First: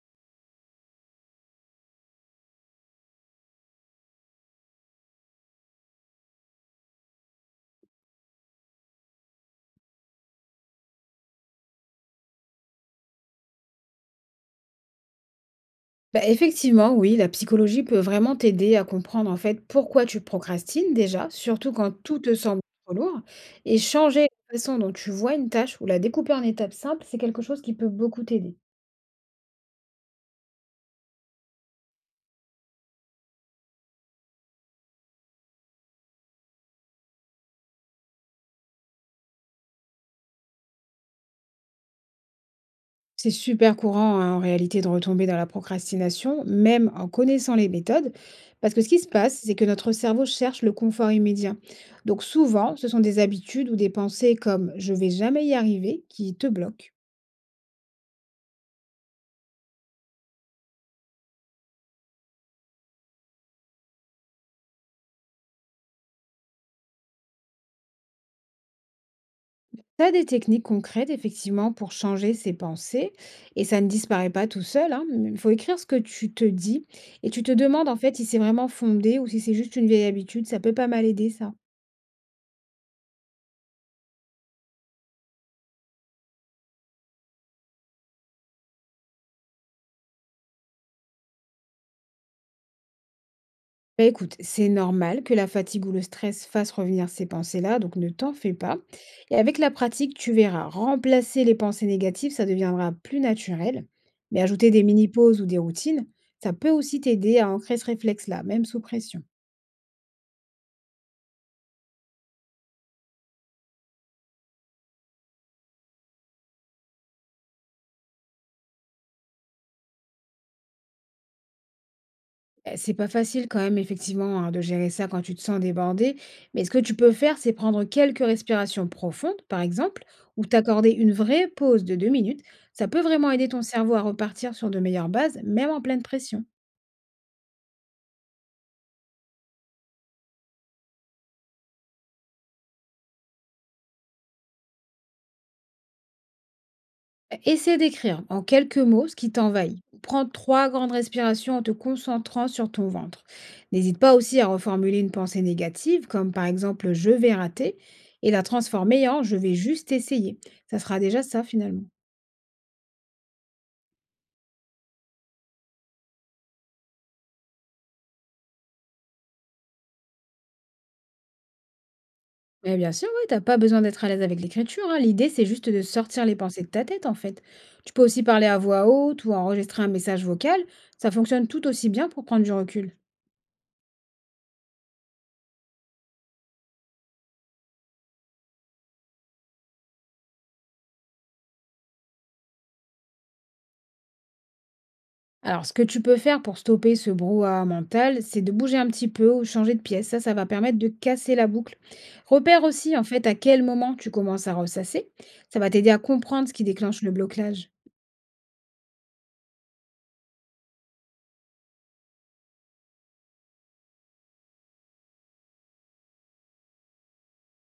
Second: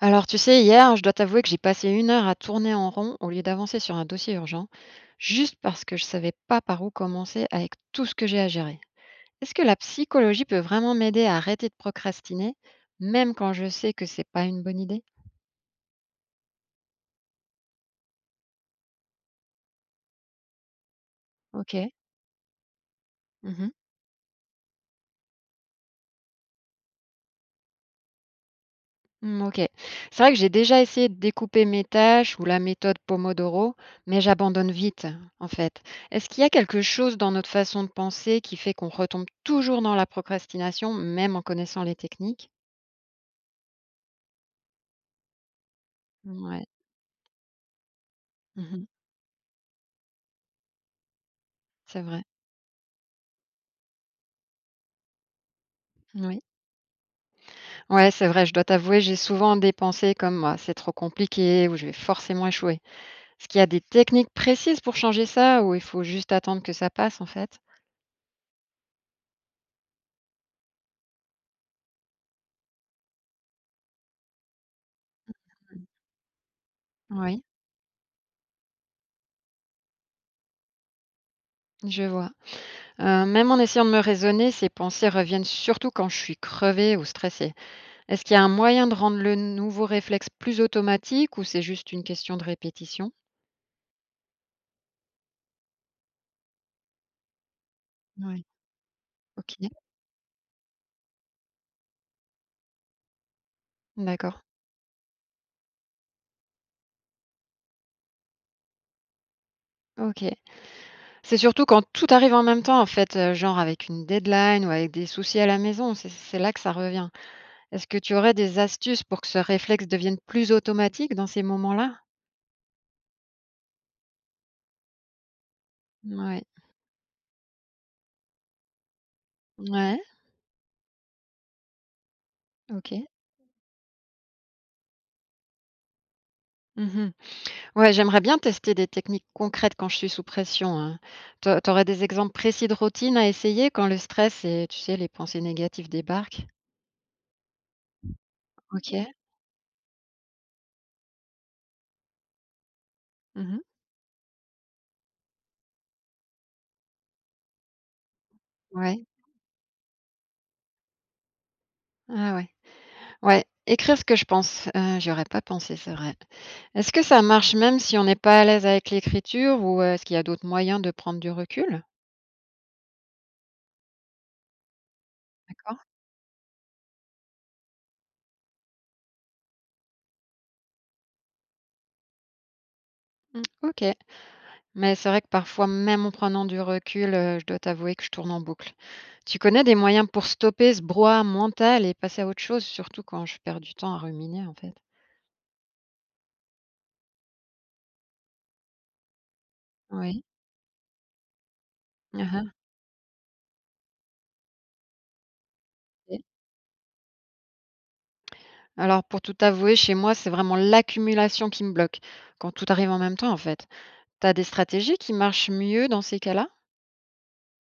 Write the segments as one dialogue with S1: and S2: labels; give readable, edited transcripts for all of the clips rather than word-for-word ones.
S1: Alors, tu sais, hier, je dois t'avouer que j'ai passé une heure à tourner en rond au lieu d'avancer sur un dossier urgent, juste parce que je savais pas par où commencer avec tout ce que j'ai à gérer. Est-ce que la psychologie peut vraiment m'aider à arrêter de procrastiner, même quand je sais que c'est pas une bonne idée?
S2: Bah, effectivement, oui, la psychologie peut vraiment t'aider à comprendre en fait pourquoi tu procrastines déjà, surtout
S1: Ok.
S2: quand tout te semble trop lourd.
S1: Mhm.
S2: Et changer la façon dont tu vois une tâche ou la découper en étapes simples, c'est quelque chose qui peut beaucoup t'aider.
S1: Hmm, ok. C'est vrai que j'ai déjà essayé de découper mes tâches ou la méthode Pomodoro, mais j'abandonne vite, en fait. Est-ce qu'il y a quelque chose dans notre façon de penser qui fait qu'on retombe toujours dans la procrastination, même en connaissant les techniques?
S2: C'est super courant hein, en réalité de retomber dans la procrastination,
S1: Ouais,
S2: même en connaissant les méthodes, parce que
S1: Mmh.
S2: ce qui se passe, c'est que notre cerveau cherche le confort immédiat.
S1: C'est vrai.
S2: Donc souvent, ce sont des habitudes ou des pensées comme je vais jamais y arriver qui
S1: Oui.
S2: te bloquent.
S1: Ouais, c'est vrai, je dois t'avouer, j'ai souvent des pensées comme: «Ah, c'est trop compliqué» ou «Je vais forcément échouer». Est-ce qu'il y a des techniques précises pour changer ça ou il faut juste attendre que ça passe, en fait?
S2: Tu as des techniques concrètes, effectivement, pour changer ses pensées et ça ne disparaît pas tout seul, hein. Il faut écrire ce que tu te dis et
S1: Oui,
S2: tu te demandes, en fait, si c'est vraiment fondé ou si c'est juste une vieille habitude. Ça peut pas mal aider, ça.
S1: je vois. Même en essayant de me raisonner, ces pensées reviennent surtout quand je suis crevée ou stressée. Est-ce qu'il y a un moyen de rendre le nouveau réflexe plus automatique ou c'est juste une question de répétition?
S2: Bah, écoute, c'est normal que la fatigue ou le stress fasse revenir ces pensées-là, donc ne t'en
S1: Ouais.
S2: fais pas. Et
S1: OK.
S2: avec la pratique, tu verras, remplacer les pensées négatives, ça deviendra plus naturel.
S1: D'accord.
S2: Mais ajouter des mini-pauses ou des routines, ça peut aussi t'aider à ancrer ce réflexe-là, même sous pression.
S1: OK. C'est surtout quand tout arrive en même temps, en fait, genre avec une deadline ou avec des soucis à la maison, c'est là que ça revient. Est-ce que tu aurais des astuces pour que ce réflexe devienne plus automatique dans ces moments-là?
S2: C'est pas facile quand même, effectivement, hein, de gérer ça quand tu te sens débordé.
S1: Ouais.
S2: Mais ce que tu peux faire, c'est prendre quelques respirations profondes, par
S1: Ouais,
S2: exemple, ou t'accorder une vraie pause de 2 minutes. Ça peut
S1: OK.
S2: vraiment aider ton cerveau à repartir sur de meilleures bases, même en pleine pression.
S1: Mmh. Ouais, j'aimerais bien tester des techniques concrètes quand je suis sous pression, hein. Tu au des exemples précis de routines à essayer quand le stress et tu sais, les pensées négatives débarquent?
S2: Essaie d'écrire en quelques
S1: OK.
S2: mots ce qui t'envahit. Prends 3 grandes respirations en te concentrant sur ton ventre.
S1: Mmh.
S2: N'hésite pas aussi à reformuler une pensée négative, comme par exemple je vais rater, et la
S1: Ouais.
S2: transformer en je vais juste essayer. Ça sera déjà ça finalement.
S1: Ah ouais. Ouais, écrire ce que je pense, j'y aurais pas pensé, c'est vrai. Est-ce que ça marche même si on n'est pas à l'aise avec l'écriture ou est-ce qu'il y a d'autres moyens de prendre du recul?
S2: Mais bien sûr, ouais, tu pas besoin d'être à l'aise avec l'écriture, hein. L'idée, c'est juste
S1: D'accord.
S2: de sortir les pensées de ta tête, en fait. Tu peux aussi parler à voix haute ou enregistrer un message vocal. Ça fonctionne tout aussi bien pour prendre du recul.
S1: Mmh. OK. Mais c'est vrai que parfois, même en prenant du recul, je dois t'avouer que je tourne en boucle. Tu connais des moyens pour stopper ce brouhaha mental et passer à autre chose, surtout quand je perds du temps à ruminer, en fait?
S2: Alors, ce que tu peux faire pour stopper ce brouhaha mental, c'est de bouger un petit peu ou changer de pièce. Ça,
S1: Oui.
S2: ça va permettre de casser la boucle.
S1: Mmh.
S2: Repère aussi, en fait, à quel moment tu commences à ressasser. Ça va t'aider à
S1: OK.
S2: comprendre ce qui déclenche le blocage.
S1: Alors pour tout avouer, chez moi, c'est vraiment l'accumulation qui me bloque, quand tout arrive en même temps, en fait. T'as des stratégies qui marchent mieux dans ces cas-là?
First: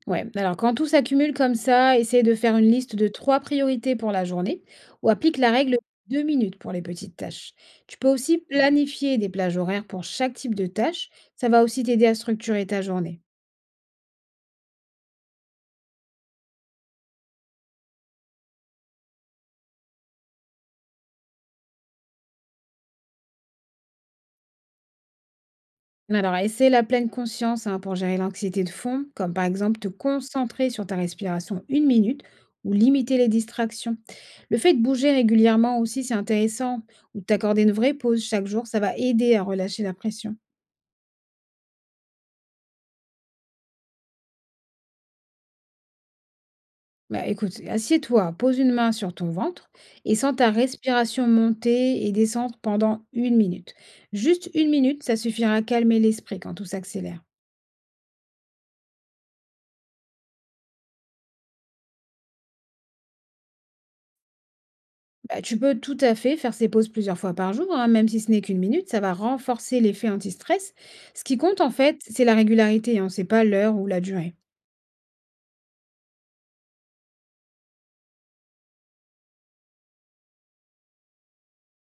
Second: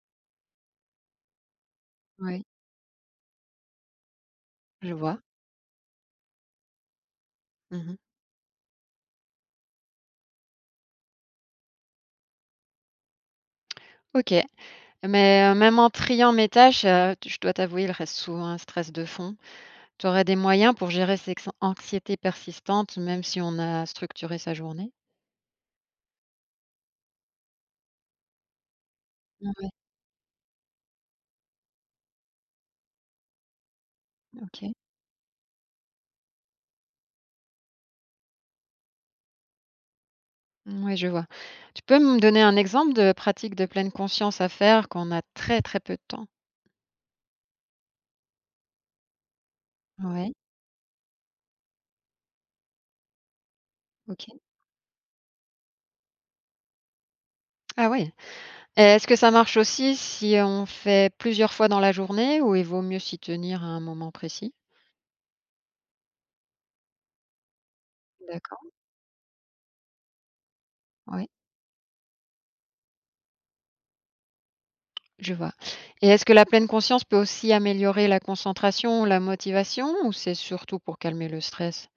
S2: Ouais, alors quand tout s'accumule comme ça, essaye de
S1: Oui,
S2: faire une liste de 3 priorités pour la journée
S1: je
S2: ou
S1: vois.
S2: applique la règle 2 minutes pour les petites tâches.
S1: Mmh.
S2: Tu peux aussi planifier des plages horaires pour chaque type de tâche. Ça va aussi t'aider à structurer ta journée.
S1: OK. Mais même en triant mes tâches, je dois t'avouer, il reste souvent un stress de fond. Tu aurais des moyens pour gérer ces ex anxiété persistante, même si on a structuré sa journée?
S2: Alors, essaie la pleine conscience hein, pour gérer l'anxiété de fond, comme par
S1: Ouais,
S2: exemple te concentrer sur ta respiration une minute ou limiter les distractions. Le
S1: OK.
S2: fait de bouger régulièrement aussi, c'est intéressant, ou de t'accorder une vraie pause chaque jour, ça va aider à relâcher la pression.
S1: Oui, je vois. Tu peux me donner un exemple de pratique de pleine conscience à faire quand on a très, très peu de temps?
S2: Bah, écoute, assieds-toi, pose une main sur ton ventre et
S1: Oui.
S2: sens ta respiration monter et descendre pendant une minute.
S1: OK.
S2: Juste une minute, ça suffira à calmer l'esprit quand tout s'accélère.
S1: Ah oui. Est-ce que ça marche aussi si on fait plusieurs fois dans la journée ou il vaut mieux s'y tenir à un moment précis?
S2: Bah, tu peux tout à fait faire ces pauses plusieurs fois par jour, hein, même si ce n'est
S1: D'accord,
S2: qu'une minute, ça va renforcer l'effet anti-stress. Ce
S1: Oui.
S2: qui compte en fait, c'est la régularité, hein, c'est pas l'heure ou la durée.
S1: Je vois, et est-ce que la pleine conscience peut aussi améliorer la concentration ou la motivation ou c'est surtout pour calmer le stress?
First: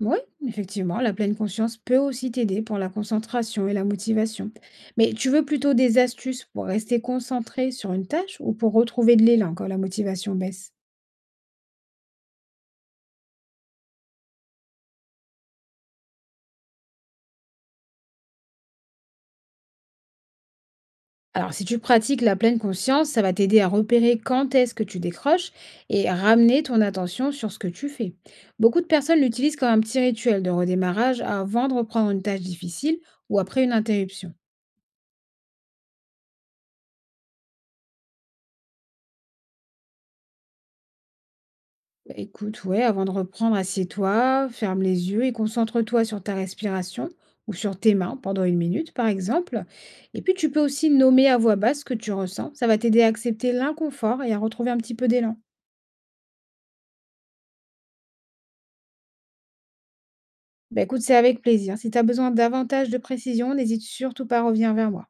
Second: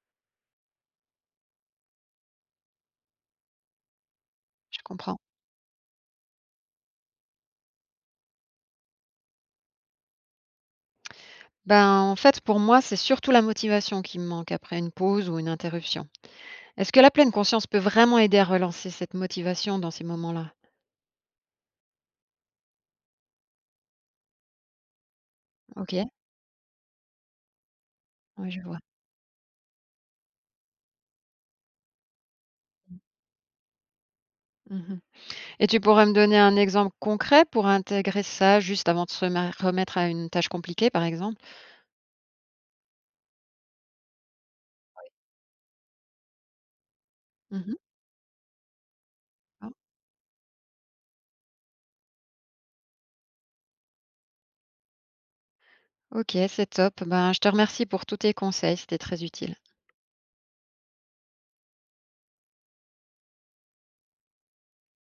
S2: Oui, effectivement, la pleine conscience peut aussi t'aider pour la concentration et la motivation.
S1: Je
S2: Mais
S1: comprends.
S2: tu veux plutôt des astuces pour rester concentré sur une tâche ou pour retrouver de l'élan quand la motivation baisse?
S1: Ben, en fait, pour moi, c'est surtout la motivation qui me manque après une pause ou une interruption. Est-ce que la pleine conscience peut vraiment aider à relancer cette motivation dans ces moments-là?
S2: Alors, si tu pratiques la pleine conscience, ça va t'aider à repérer quand est-ce que tu décroches
S1: OK,
S2: et ramener ton attention sur ce que tu fais.
S1: ouais, je vois.
S2: Beaucoup de personnes l'utilisent comme un petit rituel de redémarrage avant de reprendre une tâche difficile ou après une interruption.
S1: Mmh. Et tu pourrais me donner un exemple concret pour intégrer ça juste avant de remettre à une tâche compliquée, par exemple?
S2: Bah, écoute, ouais, avant de reprendre, assieds-toi, ferme les yeux et concentre-toi sur ta respiration ou
S1: Mmh.
S2: sur tes mains pendant une minute, par exemple.
S1: Ah,
S2: Et puis, tu peux aussi nommer à voix basse ce que tu ressens. Ça va t'aider à accepter l'inconfort et à retrouver un petit peu d'élan.
S1: OK, c'est top. Ben, je te remercie pour tous tes conseils, c'était très utile.
S2: Bah, écoute, c'est avec plaisir. Si tu as besoin davantage de précision, n'hésite surtout pas à revenir vers moi.